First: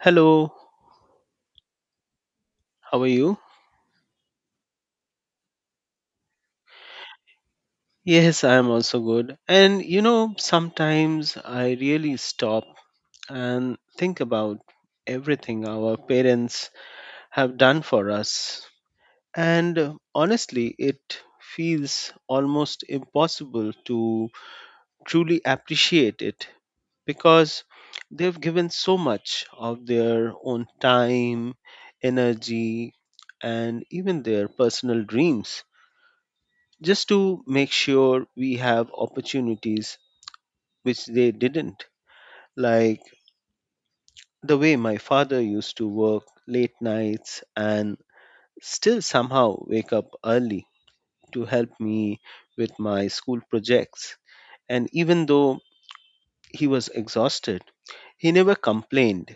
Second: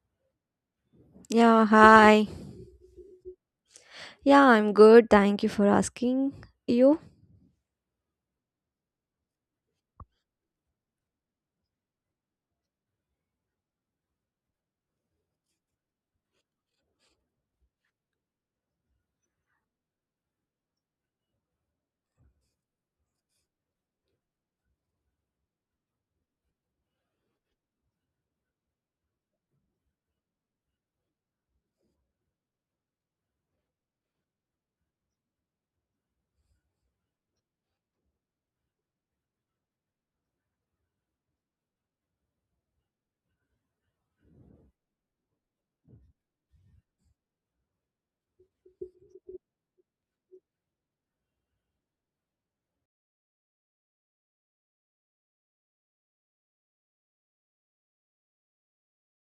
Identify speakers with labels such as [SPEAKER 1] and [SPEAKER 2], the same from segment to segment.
[SPEAKER 1] Hello,
[SPEAKER 2] Yeah, hi.
[SPEAKER 1] how are you?
[SPEAKER 2] Yeah, I'm good. Thank you for asking. You?
[SPEAKER 1] Yes, I am also good. And you know, sometimes I really stop and think about everything our parents have done for us. And Honestly, it feels almost impossible to truly appreciate it because they've given so much of their own time, energy, and even their personal dreams just to make sure we have opportunities which they didn't. Like the way my father used to work late nights and still somehow wake up early to help me with my school projects. And even though he was exhausted, he never complained.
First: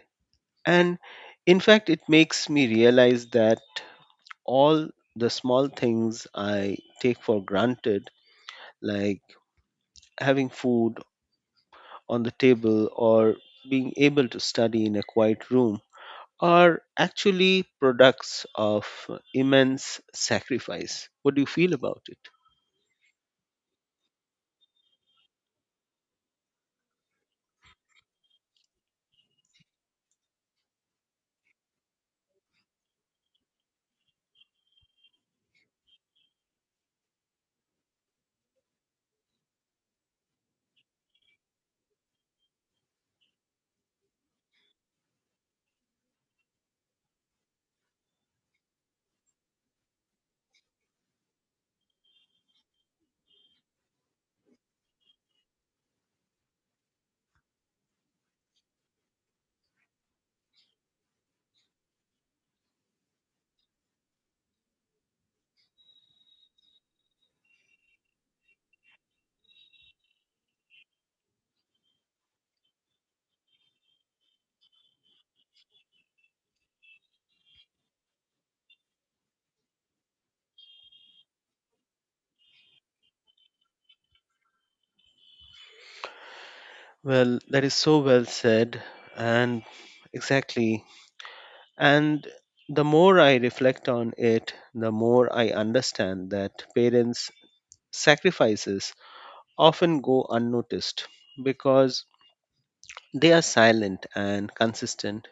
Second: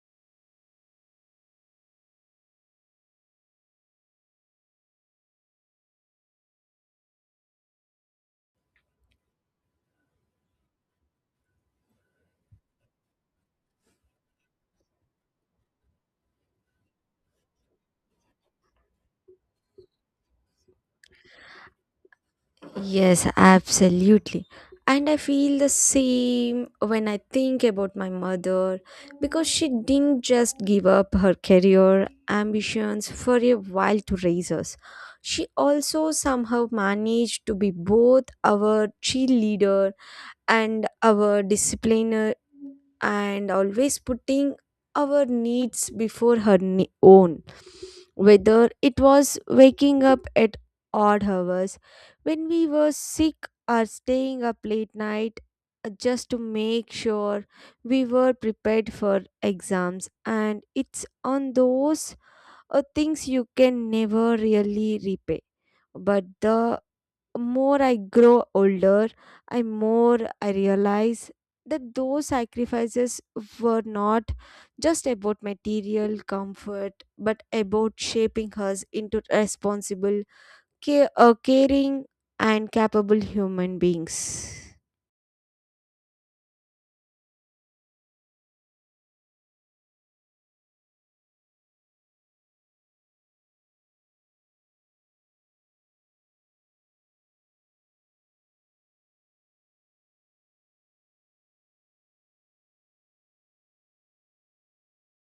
[SPEAKER 1] And in fact, it makes me realize that all the small things I take for granted, like having food on the table or being able to study in a quiet room are actually products of immense sacrifice. What do you feel about it?
[SPEAKER 2] Yes, absolutely. And I feel the same when I think about my mother because she didn't just give up her career ambitions for a while to raise us. She also somehow managed to be both our cheerleader and our discipliner and always putting our needs before her own. Whether it was waking up at odd hours when we were sick or staying up late night, just to make sure we were prepared for exams. And it's on those things you can never really repay. But the more I grow older, I more I realize that those sacrifices were not just about material comfort, but about shaping us into responsible, caring, and capable human beings.
[SPEAKER 1] Well, that is so well said, and exactly. And the more I reflect on it, the more I understand that parents' sacrifices often go unnoticed because they are silent and consistent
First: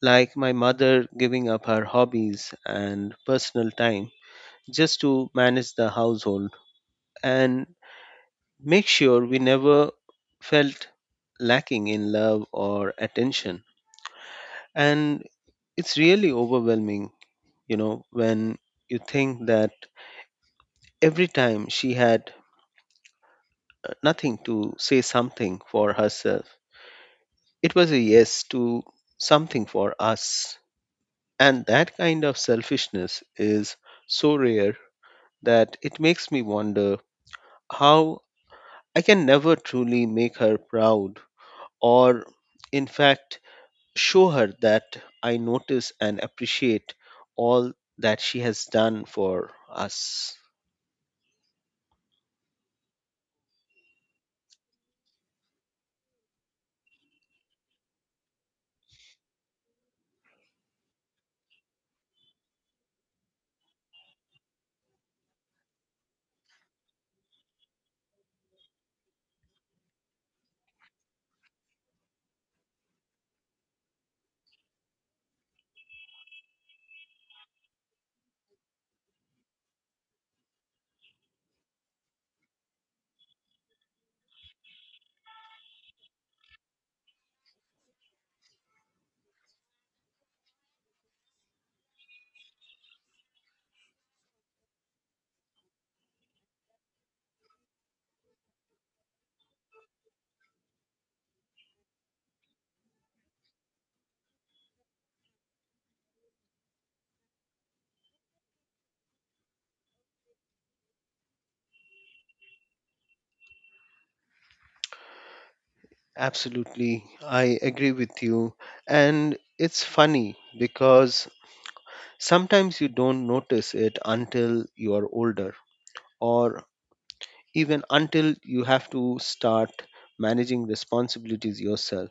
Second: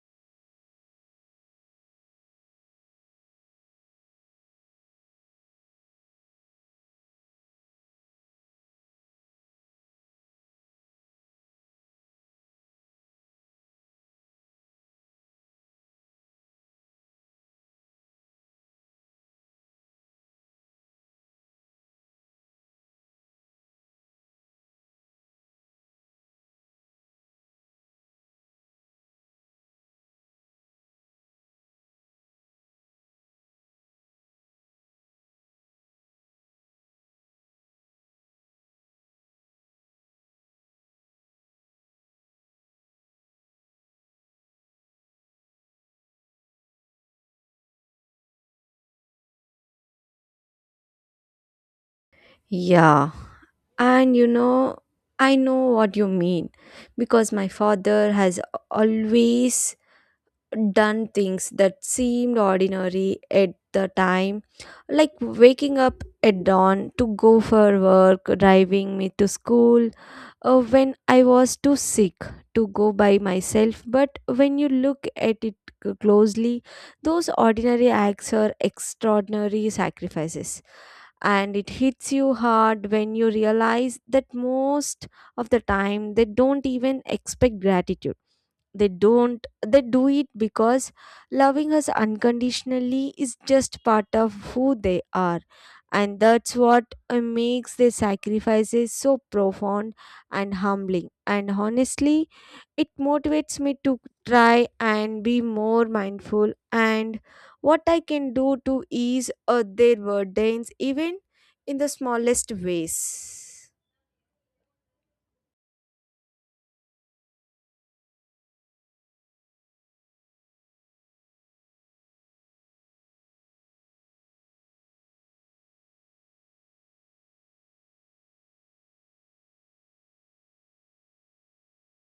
[SPEAKER 1] like my mother giving up her hobbies and personal time just to manage the household and make sure we never felt lacking in love or attention. And it's really overwhelming, you know, when you think that every time she had nothing to say something for herself, it was a yes to something for us. And that kind of selfishness is so rare that it makes me wonder how I can never truly make her proud or, in fact, show her that I notice and appreciate all that she has done for us.
[SPEAKER 2] Yeah, and you know, I know what you mean because my father has always done things that seemed ordinary at the time, like waking up at dawn to go for work, driving me to school, when I was too sick to go by myself. But when you look at it closely, those ordinary acts are extraordinary sacrifices. And it hits you hard when you realize that most of the time they don't even expect gratitude. They don't, They do it because loving us unconditionally is just part of who they are. And that's what makes their sacrifices so profound and humbling. And honestly, it motivates me to try and be more mindful and what I can do to ease their burdens, even in the smallest ways.
[SPEAKER 1] Absolutely, I agree with you. And it's funny because sometimes you don't notice it until you are older or even until you have to start managing responsibilities yourself.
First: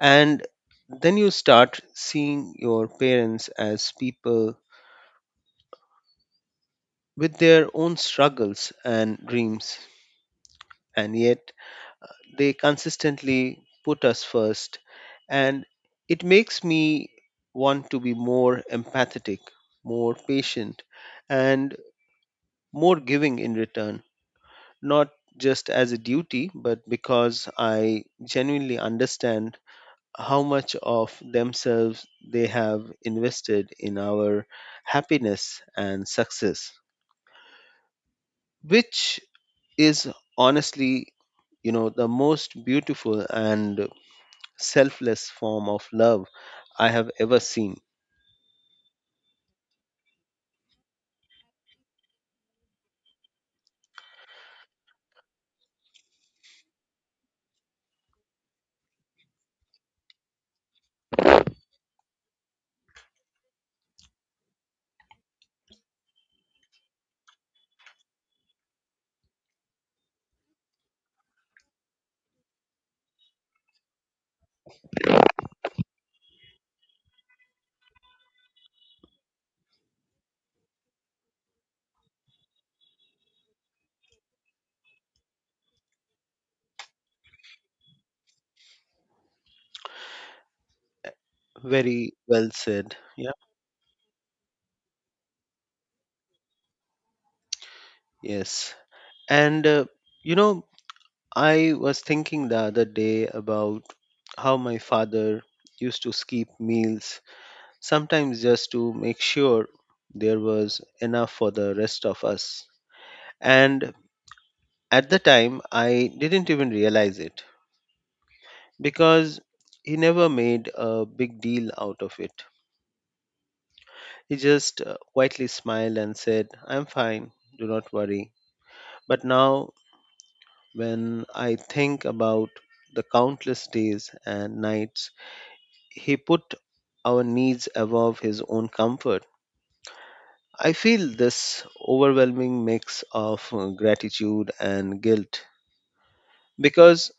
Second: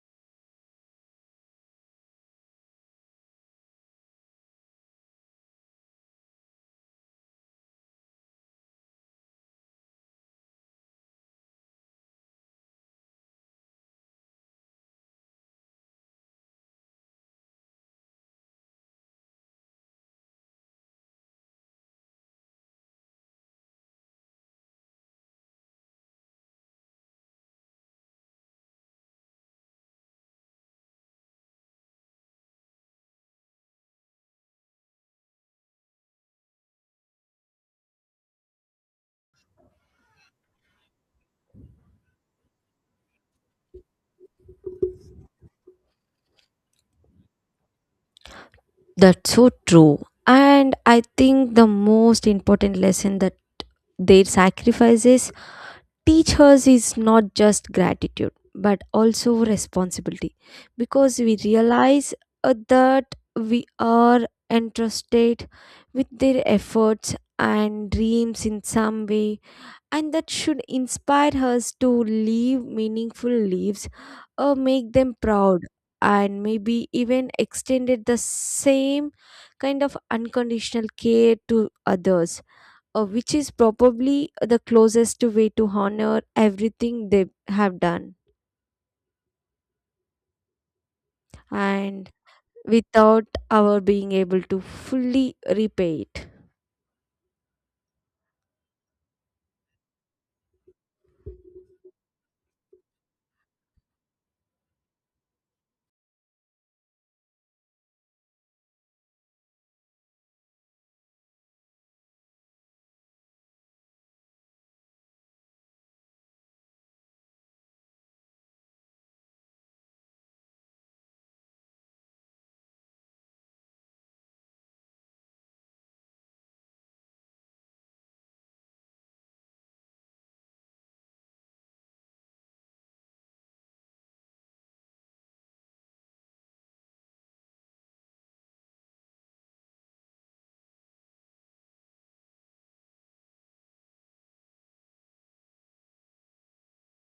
[SPEAKER 1] And then you start seeing your parents as people with their own struggles and dreams, and yet they consistently put us first. And it makes me want to be more empathetic, more patient, and more giving in return, not just as a duty, but because I genuinely understand how much of themselves they have invested in our happiness and success, which is honestly, you know, the most beautiful and selfless form of love I have ever seen.
[SPEAKER 2] That's so true. And I think the most important lesson that their sacrifices teach us is not just gratitude, but also responsibility. Because we realize that we are entrusted with their efforts and dreams in some way, and that should inspire us to live meaningful lives or make them proud and maybe even extended the same kind of unconditional care to others, which is probably the closest way to honor everything they have done, and
[SPEAKER 1] Very well said,
[SPEAKER 2] without
[SPEAKER 1] yeah.
[SPEAKER 2] our being able to fully repay it.
[SPEAKER 1] Yes, and you know, I was thinking the other day about how my father used to skip meals sometimes just to make sure there was enough for the rest of us. And at the time, I didn't even realize it because he never made a big deal out of it. He just quietly smiled and said, I'm fine, do not worry. But now, when I think about the countless days and nights he put our needs above his own comfort, I feel this overwhelming mix of gratitude and guilt because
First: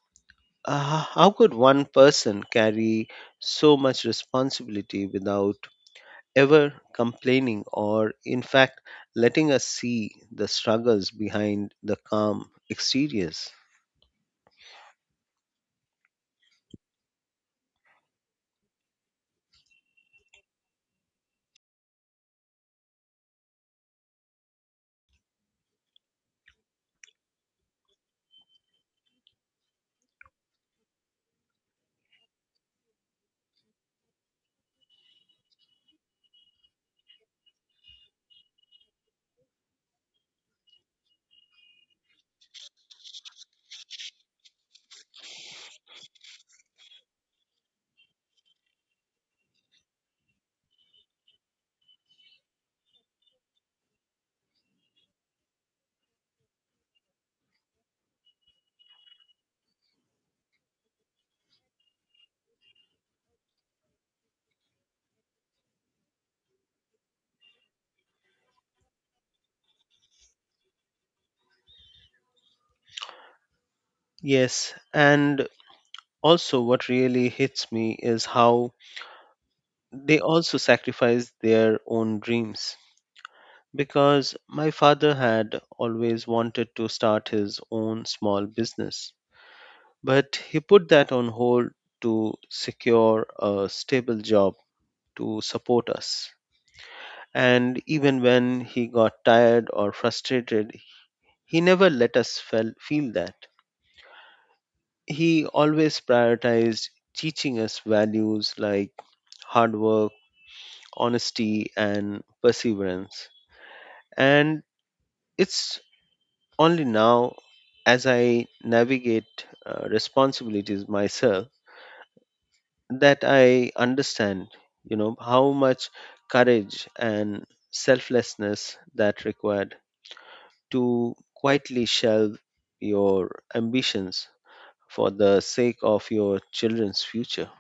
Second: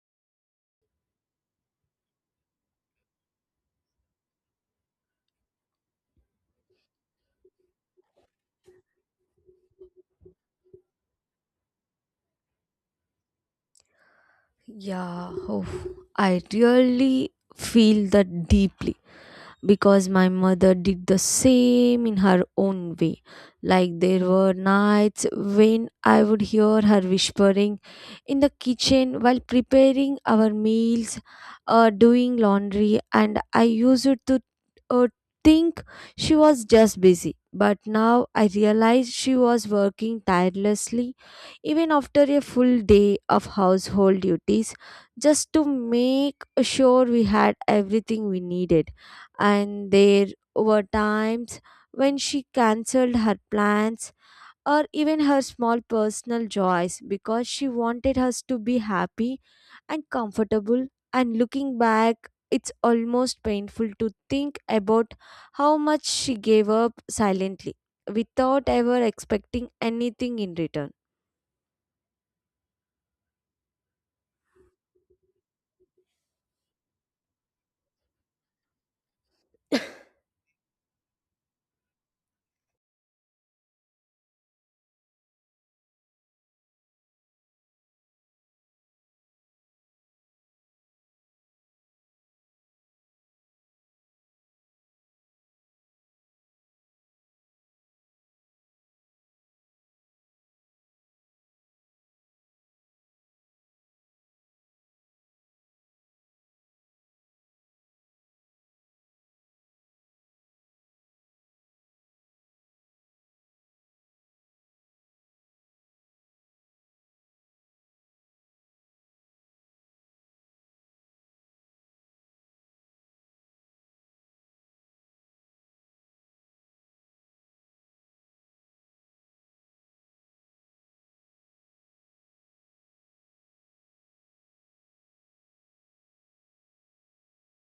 [SPEAKER 1] how could one person carry so much responsibility without ever complaining or, in fact, letting us see the struggles behind the calm exteriors?
[SPEAKER 2] Yeah, oh, I really feel that deeply, because my mother did the same in her own way. Like there were nights when I would hear her whispering in the kitchen while preparing our meals or doing laundry, and I used to, uh, think she was just busy. But now I realize she was working tirelessly even after a full day of household duties, just to make sure we had everything we needed. And there were times when she cancelled her plans or even her small personal joys because she wanted us to be happy and comfortable. And looking back, it's almost painful to think about how much she gave up silently without ever expecting anything in return.
[SPEAKER 1] Yes, and also what really hits me is how they also sacrifice their own dreams because my father had always wanted to start his own small business. But he put that on hold to secure a stable job to support us. And even when he got tired or frustrated, he never let us feel that. He always prioritized teaching us values like hard work, honesty, and perseverance. And it's only now, as I navigate responsibilities myself, that I understand, you know, how much courage and selflessness that required to quietly shelve your ambitions for the sake of your children's future.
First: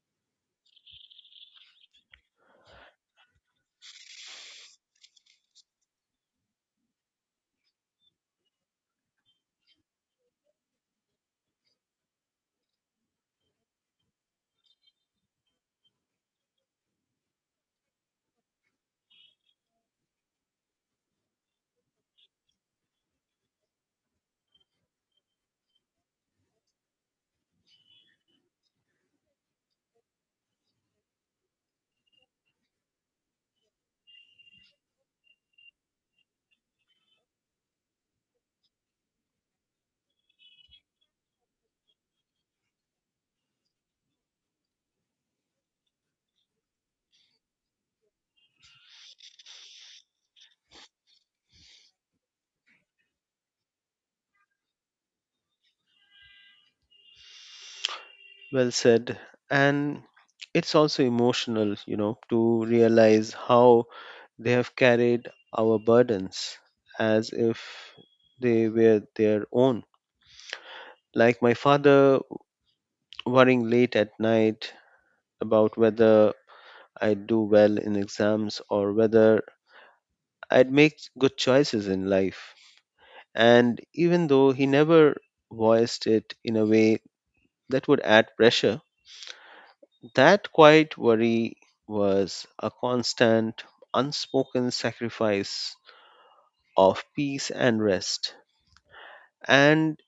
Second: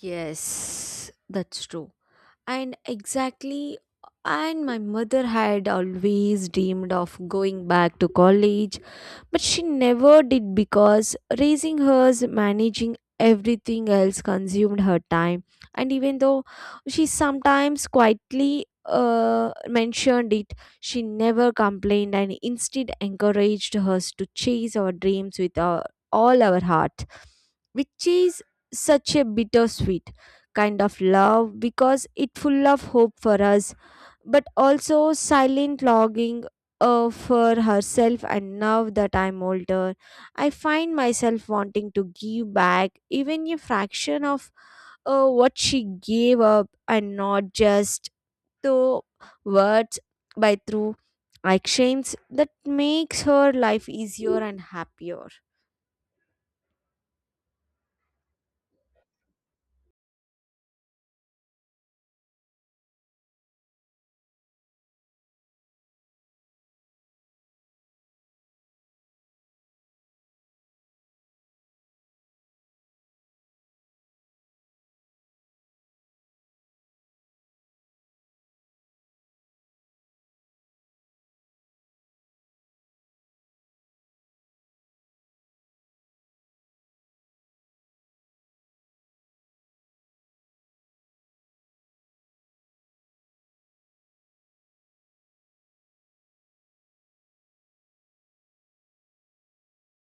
[SPEAKER 2] Yes, that's true. And exactly, and my mother had always dreamed of going back to college, but she never did because raising hers, managing everything else consumed her time. And even though she sometimes quietly mentioned it, she never complained and instead encouraged us to chase our dreams with all our heart, which is such a bittersweet kind of love because it full of hope for us, but also silent logging for herself. And now that I'm older, I find myself wanting to give back even a fraction of what she gave up, and not just through words, but through actions that makes her life easier and happier.
[SPEAKER 1] Well said. And it's also emotional, you know, to realize how they have carried our burdens as if they were their own. Like my father worrying late at night about whether I'd do well in exams or whether I'd make good choices in life. And even though he never voiced it in a way that would add pressure, that quiet worry was a constant, unspoken sacrifice of peace and rest. And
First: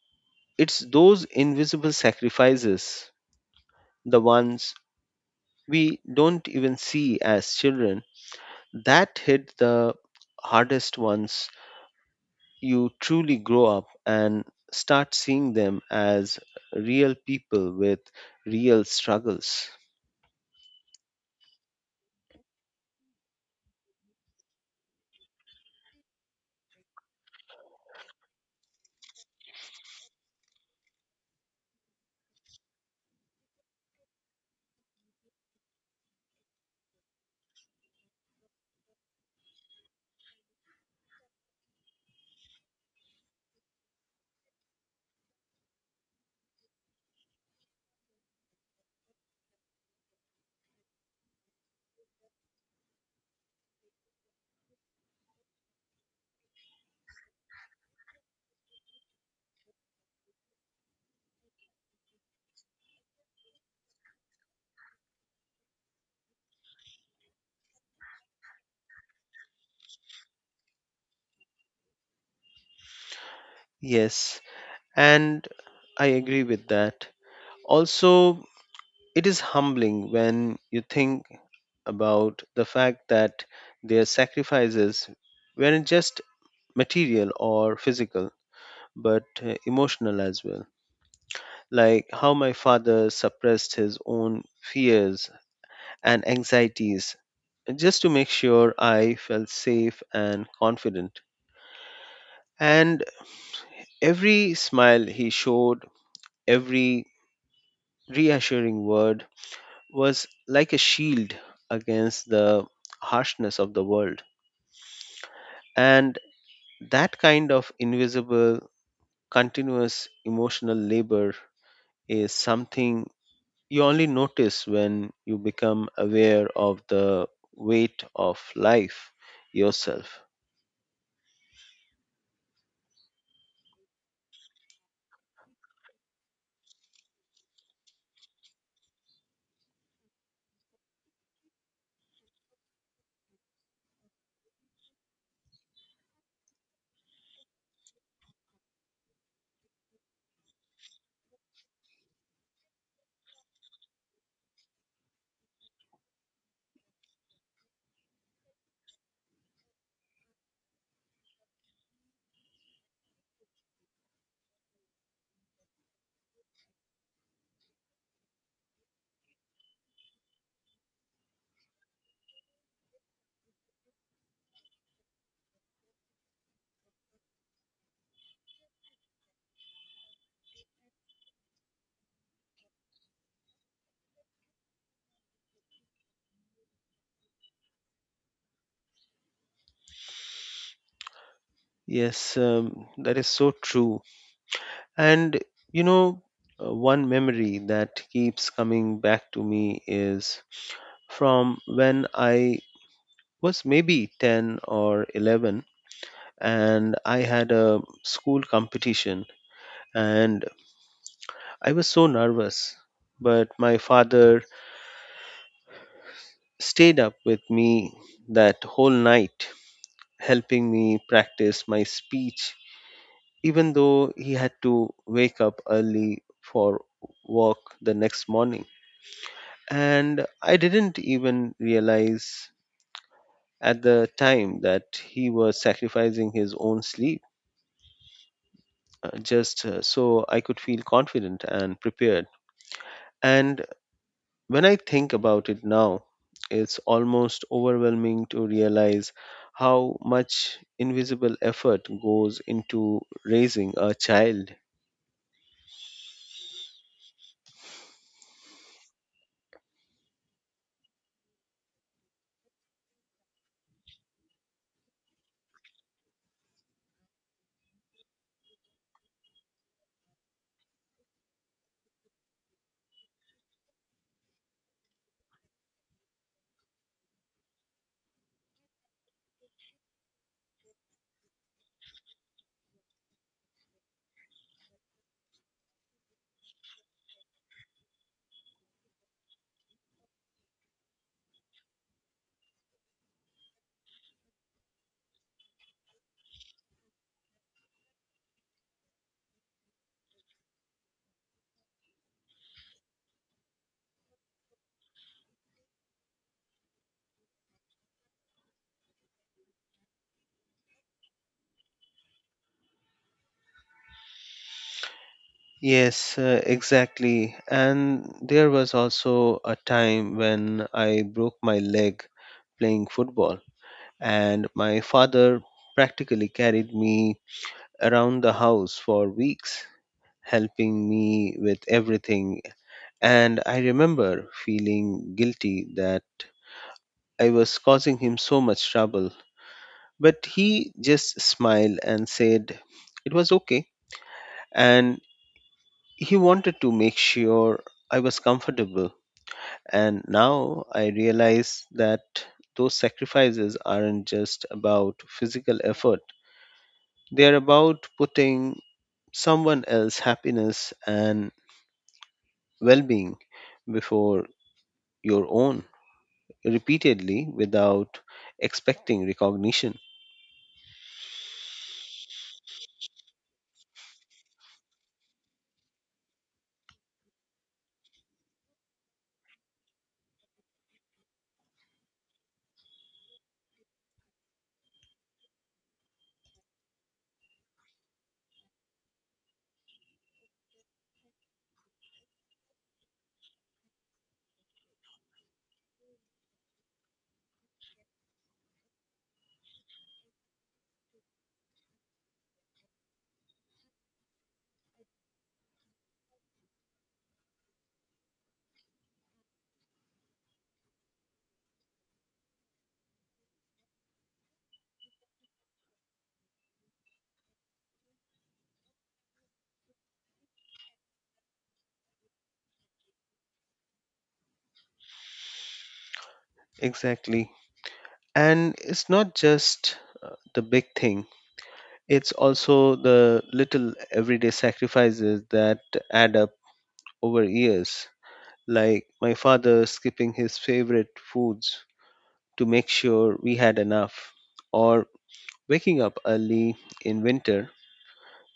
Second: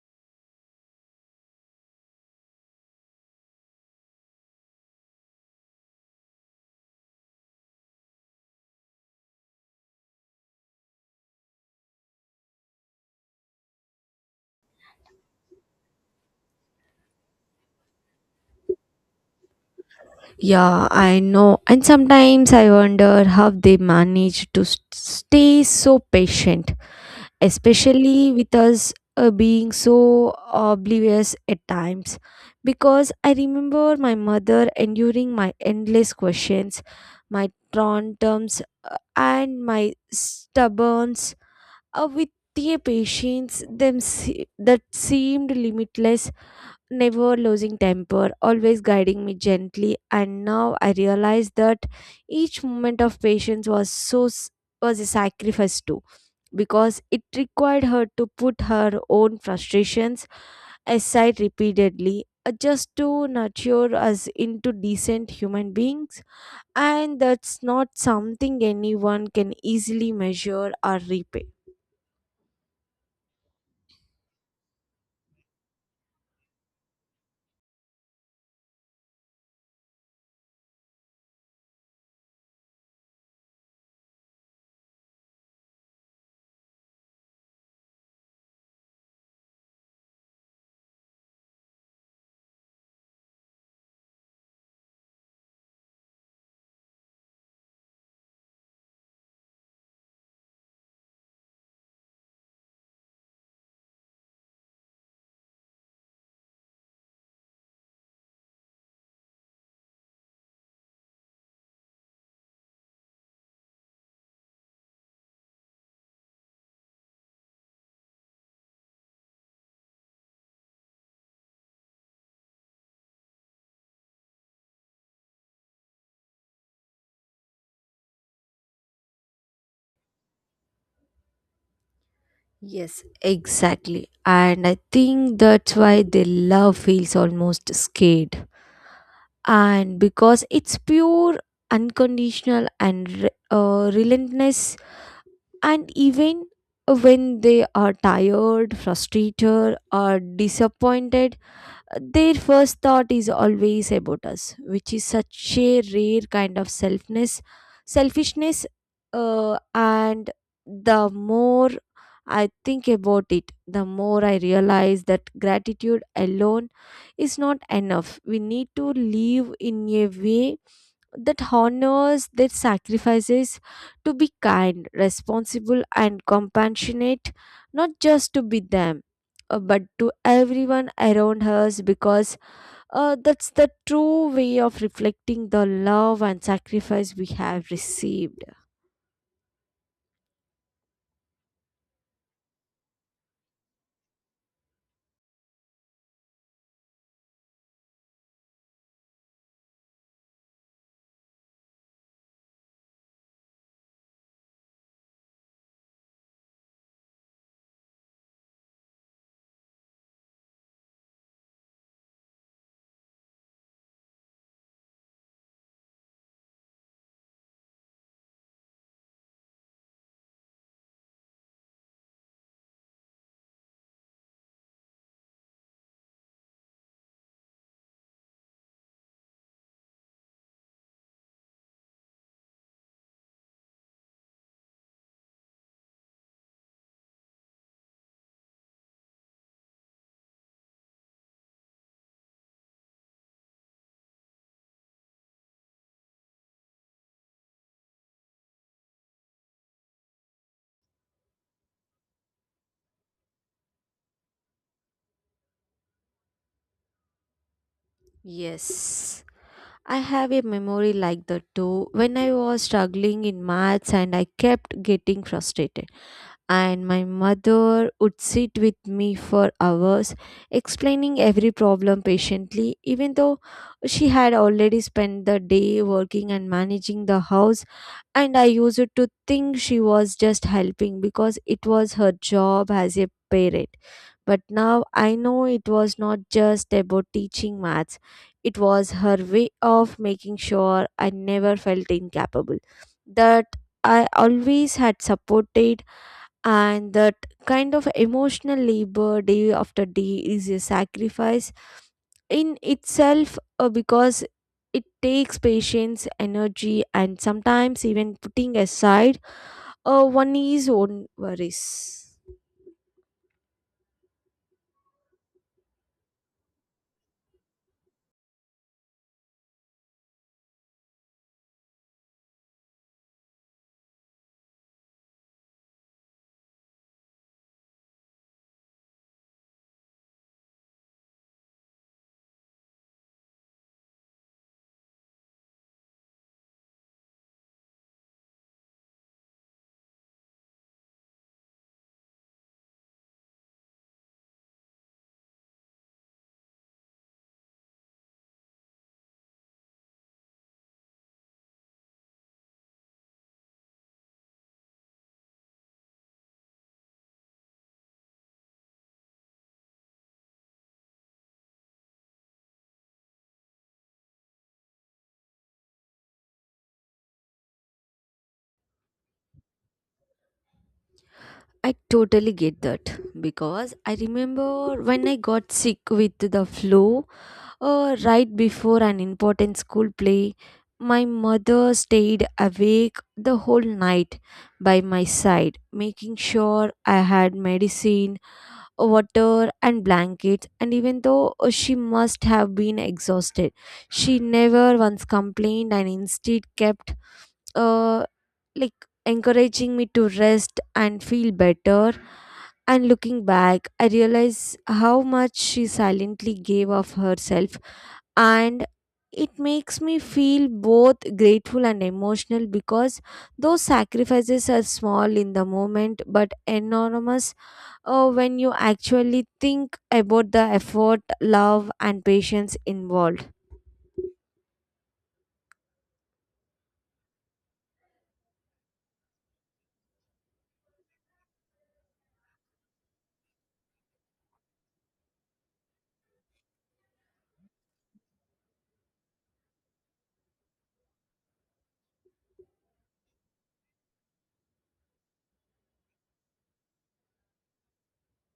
[SPEAKER 1] it's those invisible sacrifices, the ones we don't even see as children, that hit the hardest once you truly grow up and start seeing them as real people with real struggles.
[SPEAKER 2] Yeah, I know. And sometimes I wonder how they manage to stay so patient, especially with us being so oblivious at times, because I remember my mother enduring my endless questions, my tantrums, and my stubborns, with their patience them se- that seemed limitless, never losing temper, always guiding me gently. And now I realize that each moment of patience was was a sacrifice too, because it required her to put her own frustrations aside repeatedly, just to nurture us into decent human beings, and that's not something anyone can easily measure or repay.
[SPEAKER 1] Yes, and I agree with that. Also, it is humbling when you think about the fact that their sacrifices weren't just material or physical but emotional as well. Like how my father suppressed his own fears and anxieties just to make sure I felt safe and confident. And every smile he showed, every reassuring word was like a shield against the harshness of the world. And that kind of invisible, continuous emotional labor is something you only notice when you become aware of the weight of life yourself.
[SPEAKER 2] Yes, exactly. And I think that's why their love feels almost scared, and because it's pure, unconditional, and relentless. And even when they are tired, frustrated, or disappointed, their first thought is always about us, which is such a rare kind of selfishness. And the more I think about it, the more I realize that gratitude alone is not enough. We need to live in a way that honors their sacrifices, to be kind, responsible, and compassionate, not just to be them, but to everyone around us, because that's the true way of reflecting the love and sacrifice we have received.
[SPEAKER 1] Yes, that is so true. And you know, one memory that keeps coming back to me is from when I was maybe 10 or 11, and I had a school competition and I was so nervous. But my father stayed up with me that whole night helping me practice my speech, even though he had to wake up early for work the next morning. And I didn't even realize at the time that he was sacrificing his own sleep, just so I could feel confident and prepared. And when I think about it now, it's almost overwhelming to realize how much invisible effort goes into raising a child.
[SPEAKER 2] Yes. I have a memory like that too. When I was struggling in maths and I kept getting frustrated, and my mother would sit with me for hours explaining every problem patiently, even though she had already spent the day working and managing the house. And I used to think she was just helping because it was her job as a parent, but now I know it was not just about teaching maths, it was her way of making sure I never felt incapable, that I always had supported, and that kind of emotional labor day after day is a sacrifice in itself, because it takes patience, energy, and sometimes even putting aside one's own worries.
[SPEAKER 1] Yes, exactly. And there was also a time when I broke my leg playing football, and my father practically carried me around the house for weeks, helping me with everything. And I remember feeling guilty that I was causing him so much trouble. But he just smiled and said it was okay. And he wanted to make sure I was comfortable. And now I realize that those sacrifices aren't just about physical effort, they are about putting someone else's happiness and well being before your own repeatedly without expecting recognition.
[SPEAKER 2] I totally get that because I remember when I got sick with the flu right before an important school play, my mother stayed awake the whole night by my side, making sure I had medicine, water, and blankets. And even though, she must have been exhausted, she never once complained and instead kept, uh, like, encouraging me to rest and feel better. And looking back, I realize how much she silently gave of herself, and it makes me feel both grateful and emotional because those sacrifices are small in the moment but enormous, when you actually think about the effort, love, and patience involved.
[SPEAKER 1] Exactly. And it's not just the big thing, it's also the little everyday sacrifices that add up over years like my father skipping his favorite foods to make sure we had enough, or waking up early in winter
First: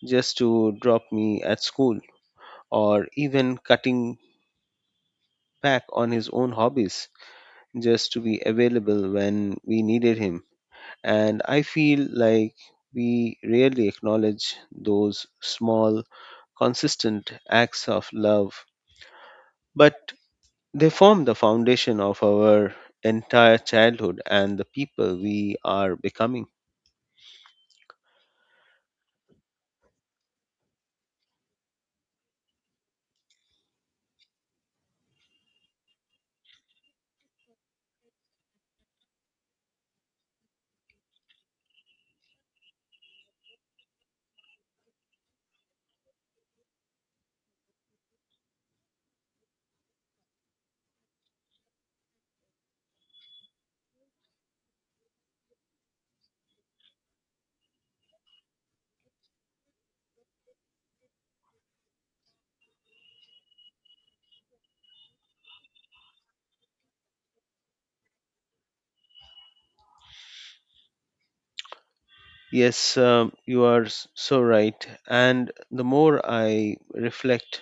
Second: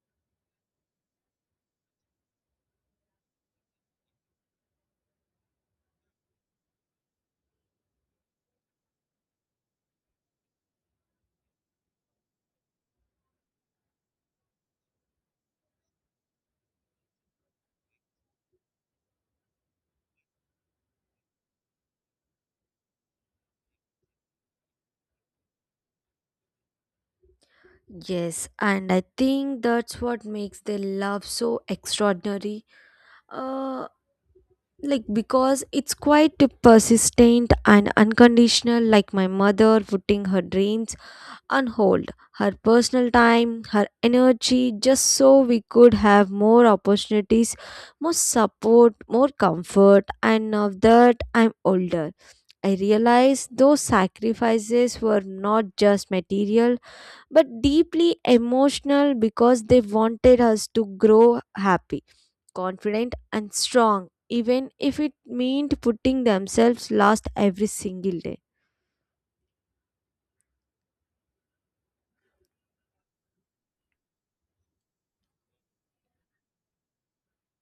[SPEAKER 1] just to drop me at school, or even cutting back on his own hobbies just to be available when we needed him. And I feel like we rarely acknowledge those small, consistent acts of love. But they form the foundation of our entire childhood and the people we are becoming.
[SPEAKER 2] Yes, and I think that's what makes their love so extraordinary. Uh, like, because it's quite persistent and unconditional, like my mother putting her dreams on hold, her personal time, her energy, just so we could have more opportunities, more support, more comfort. And now that I'm older, I realize those sacrifices were not just material, but deeply emotional, because they wanted us to grow happy, confident, and strong, even if it meant putting themselves last every single day.
[SPEAKER 1] Yes, you are so right. And the more I reflect,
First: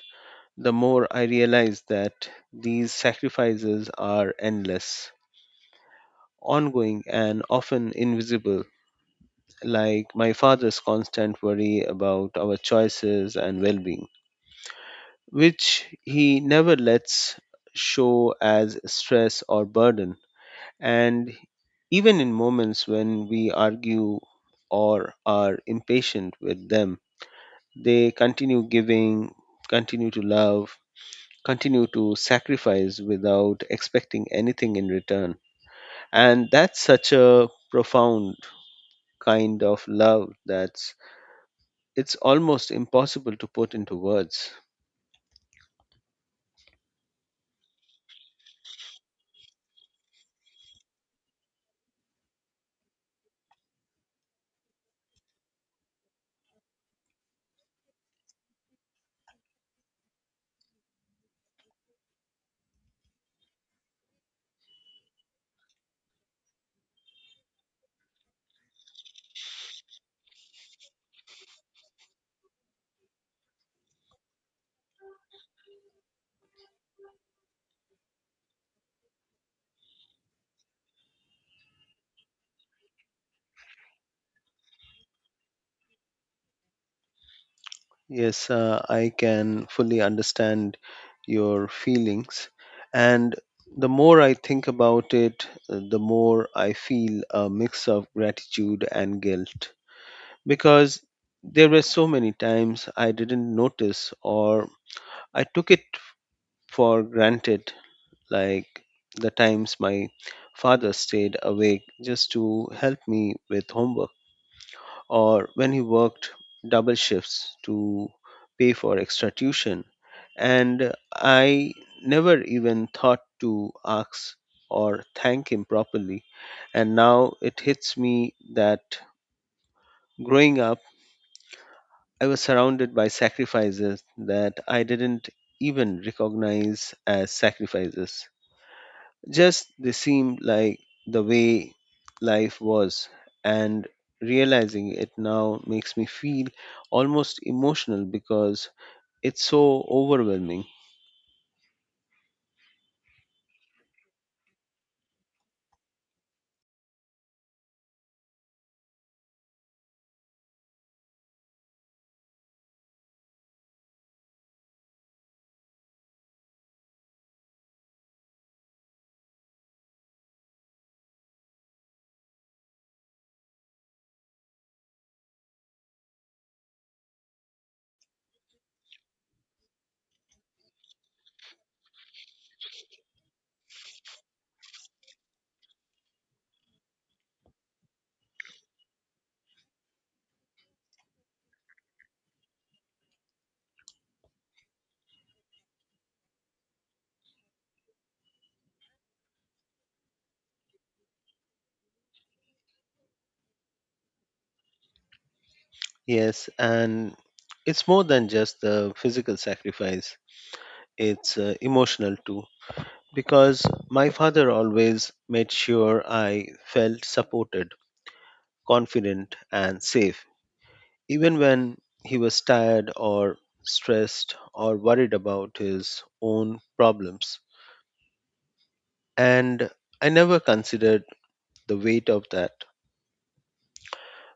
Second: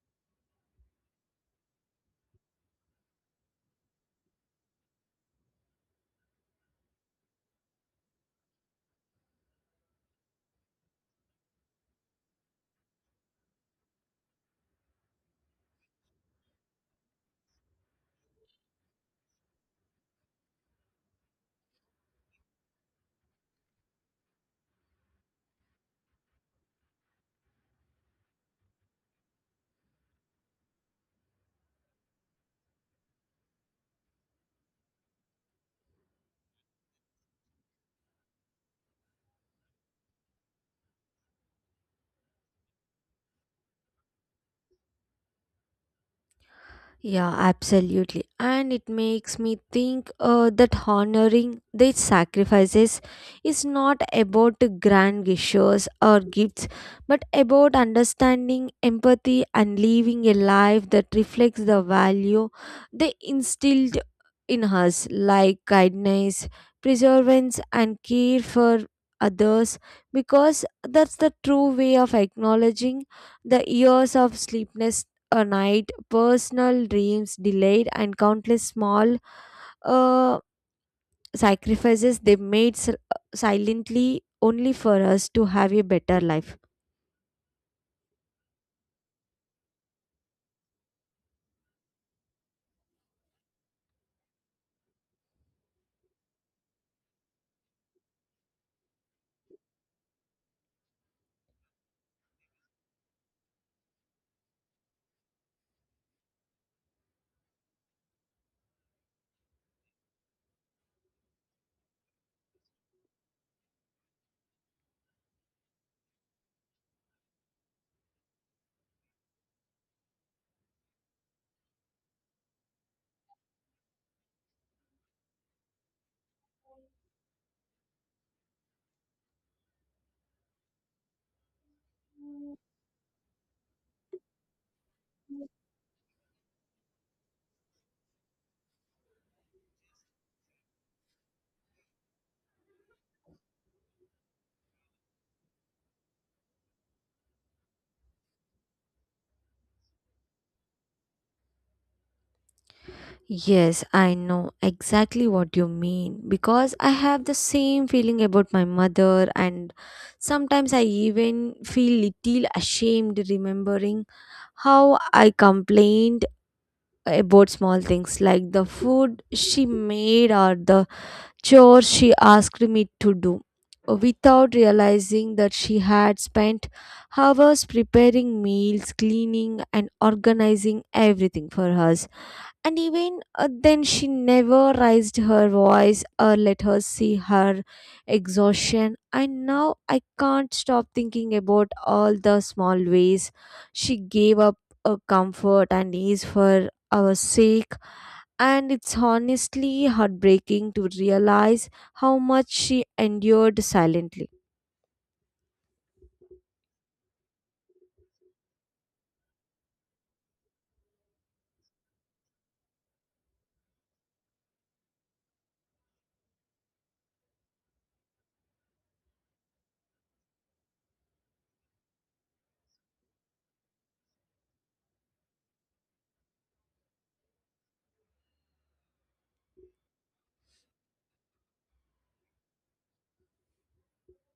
[SPEAKER 1] the more I realize that these sacrifices are endless, ongoing, and often invisible, like my father's constant worry about our choices and well being, which he never lets show as stress or burden. And even in moments when we argue or are impatient with them, they continue giving, continue to love, continue to sacrifice without expecting anything in return. And that's such a profound kind of love that's it's almost impossible to put into words.
[SPEAKER 2] Yeah, absolutely. And it makes me think, that honoring these sacrifices is not about grand gestures or gifts, but about understanding, empathy, and living a life that reflects the value they instilled in us, like kindness, perseverance, and care for others, because that's the true way of acknowledging the years of sleepless a night, personal dreams delayed, and countless small, uh, sacrifices they made silently only for us to have a better life.
[SPEAKER 1] Yes, I can fully understand your feelings. And the more I think about it, the more I feel a mix of gratitude and guilt. Because there were so many times I didn't notice or I took it for granted, like the times my father stayed awake just to help me with homework or when he worked double shifts to pay for extra tuition. And I never even thought to ask or thank him properly. And now it hits me that growing up, I was surrounded by sacrifices that I didn't even recognize as sacrifices. Just they seemed like the way life was, and realizing it now makes me feel almost emotional because it's so overwhelming.
[SPEAKER 2] Yes, I know exactly what you mean because I have the same feeling about my mother, and sometimes I even feel little ashamed remembering how I complained about small things like the food she made or the chores she asked me to do without realizing that she had spent hours preparing meals, cleaning, and organizing everything for us. And even, then she never raised her voice or let her see her exhaustion. And now I can't stop thinking about all the small ways she gave up a comfort and ease for our sake, and it's honestly heartbreaking to realize how much she endured silently.
[SPEAKER 1] Yes, and it's more than just the physical sacrifice, it's emotional too. Because my father always made sure I felt supported, confident, and safe, even when he was tired or stressed or worried about his own problems. And I never considered the weight of that.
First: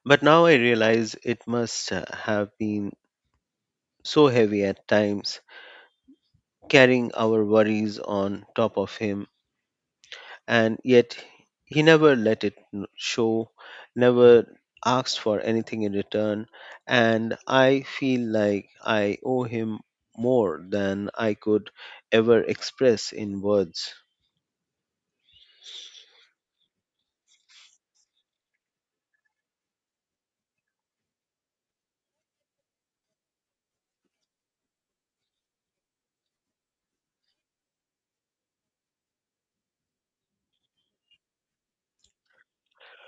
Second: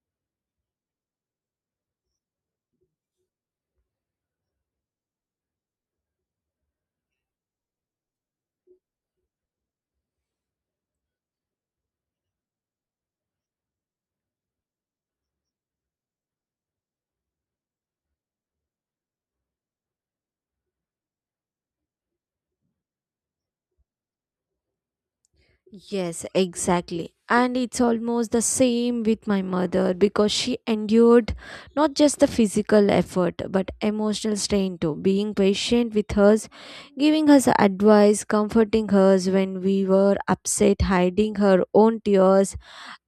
[SPEAKER 1] But now I realize it must have been so heavy at times, carrying our worries on top of him and yet he never let it show, never asked for anything in return, and I feel like I owe him more than I could ever express in words.
[SPEAKER 2] Yes, exactly. And it's almost the same with my mother because she endured not just the physical effort but emotional strain too. Being patient with us, giving us advice, comforting us when we were upset, hiding her own tears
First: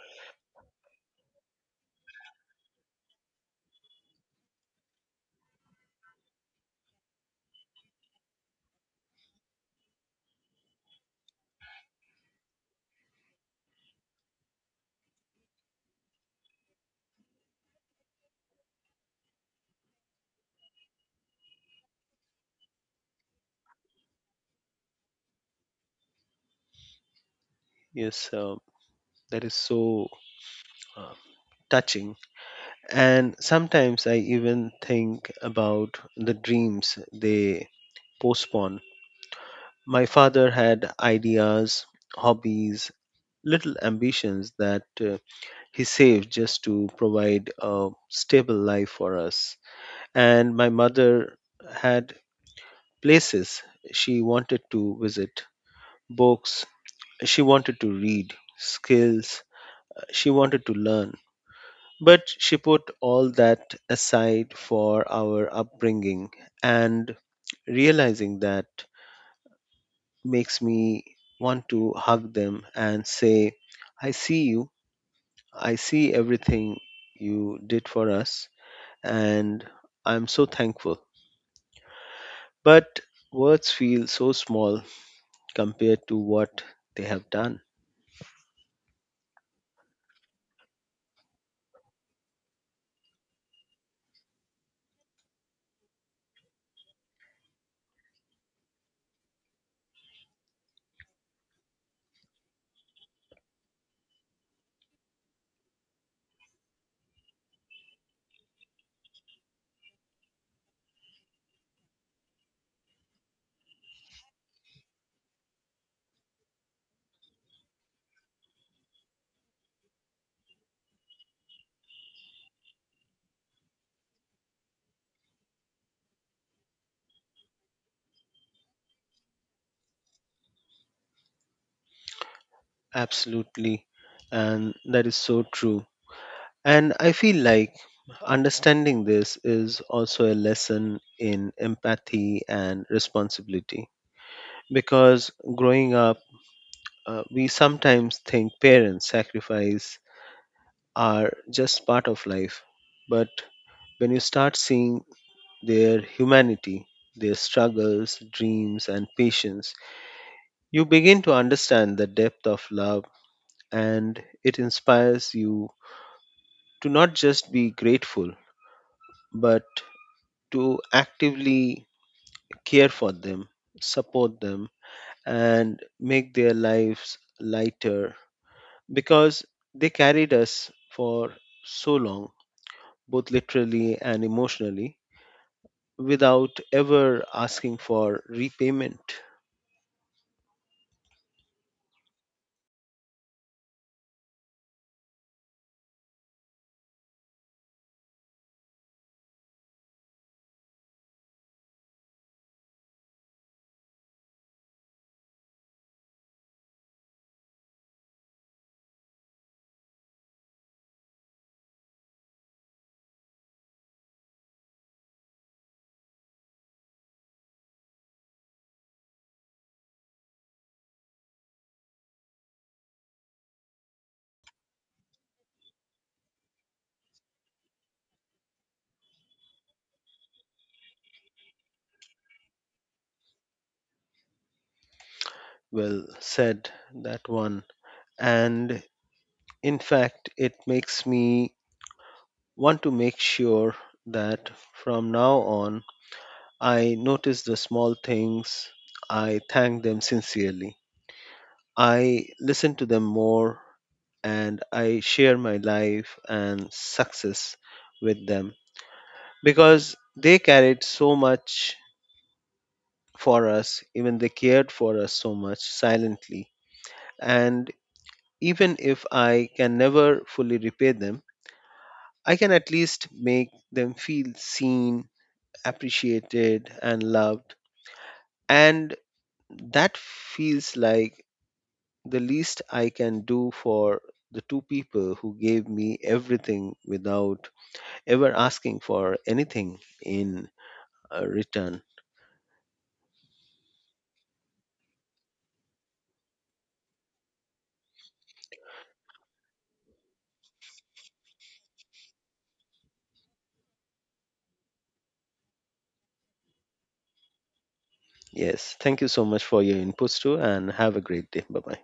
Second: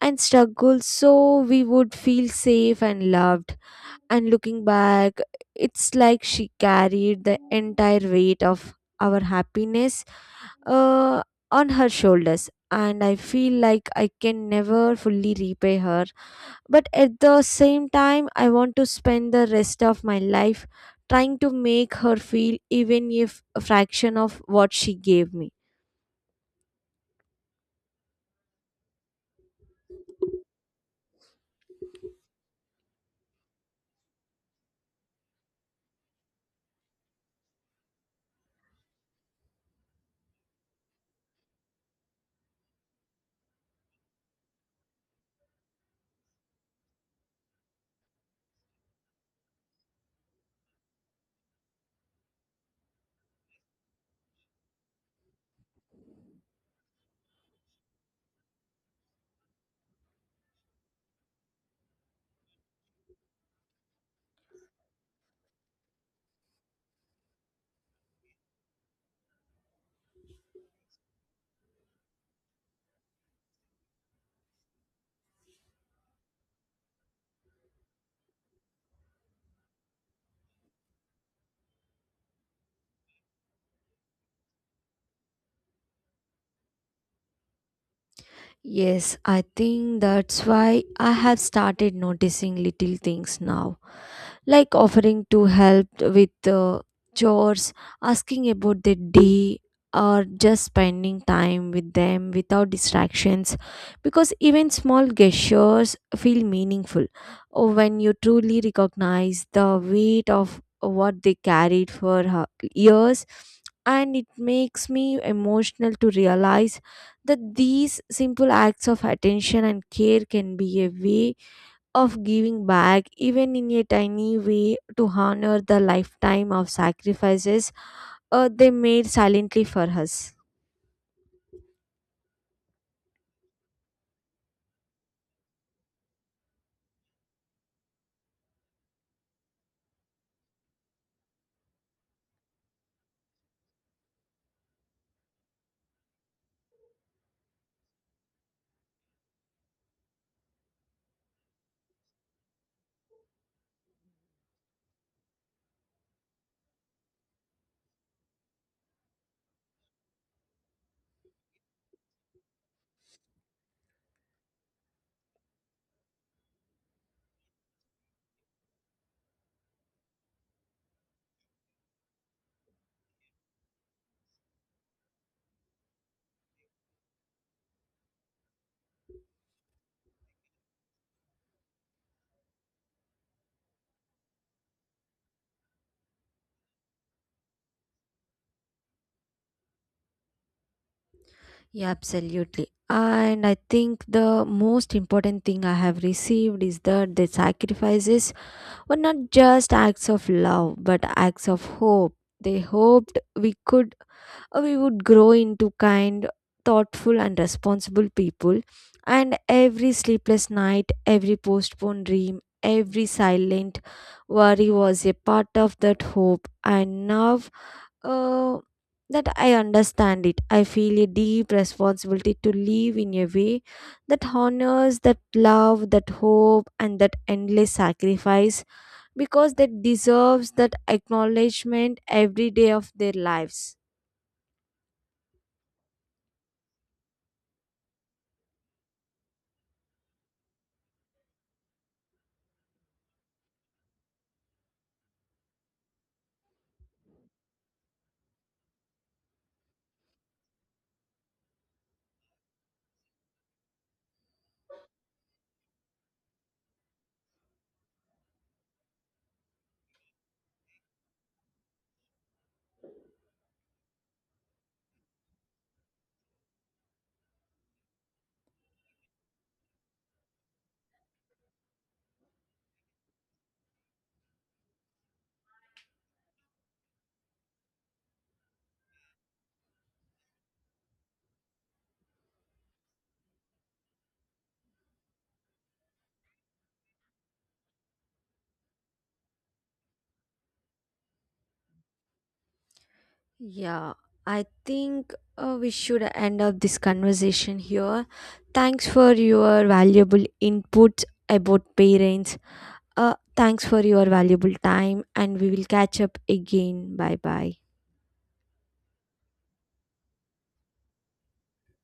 [SPEAKER 2] and struggles so we would feel safe and loved. And looking back, it's like she carried the entire weight of our happiness, uh, on her shoulders. And I feel like I can never fully repay her, but at the same time I want to spend the rest of my life trying to make her feel even if a fraction of what she gave me.
[SPEAKER 1] Yes, that is so uh, touching. And sometimes I even think about the dreams they postpone. My father had ideas, hobbies, little ambitions that he saved just to provide a stable life for us. And my mother had places she wanted to visit, books she wanted to read, skills she wanted to learn. But she put all that aside for our upbringing, and realizing that makes me want to hug them and say, I see you, I see everything you did for us, and I'm so thankful. But words feel so small compared to what they have done.
[SPEAKER 2] Yes, I think that's why I have started noticing little things now, like offering to help with, chores, asking about their day, or just spending time with them without distractions. Because even small gestures feel meaningful, when you truly recognize the weight of what they carried for her years. And it makes me emotional to realize that these simple acts of attention and care can be a way of giving back, even in a tiny way, to honor the lifetime of sacrifices they made silently for us.
[SPEAKER 1] Absolutely. And that is so true. And I feel like understanding this is also a lesson in empathy and responsibility. Because growing up, we sometimes think parents' sacrifice are just part of life. But when you start seeing their humanity, their struggles, dreams, and patience, you begin to understand the depth of love and it inspires you to not just be grateful, but to actively care for them, support them, and make their lives lighter because they carried us for so long, both literally and emotionally, without ever asking for repayment.
[SPEAKER 2] Yeah, absolutely. And I think the most important thing I have received is that the sacrifices were not just acts of love, but acts of hope. They hoped we would grow into kind, thoughtful, and responsible people. And every sleepless night, every postponed dream, every silent worry was a part of that hope. And now, uh, that I understand it, I feel a deep responsibility to live in a way that honors that love, that hope, and that endless sacrifice, because that deserves that acknowledgement every day of their lives.
[SPEAKER 1] Well said, that one. And in fact, it makes me want to make sure that from now on, I notice the small things, I thank them sincerely, I listen to them more, and I share my life and success with them because they carried so much for us, even they cared for us so much silently. And even if I can never fully repay them, I can at least make them feel seen, appreciated, and loved. And that feels like the least I can do for the two people who gave me everything without ever asking for anything in return.
[SPEAKER 2] Yeah, I think we should end up this conversation here. Thanks for your valuable input about parents. Thanks for your valuable time, and we will catch up again. Bye bye.
[SPEAKER 1] Yes, thank you so much for your inputs too, and have a great day. Bye bye.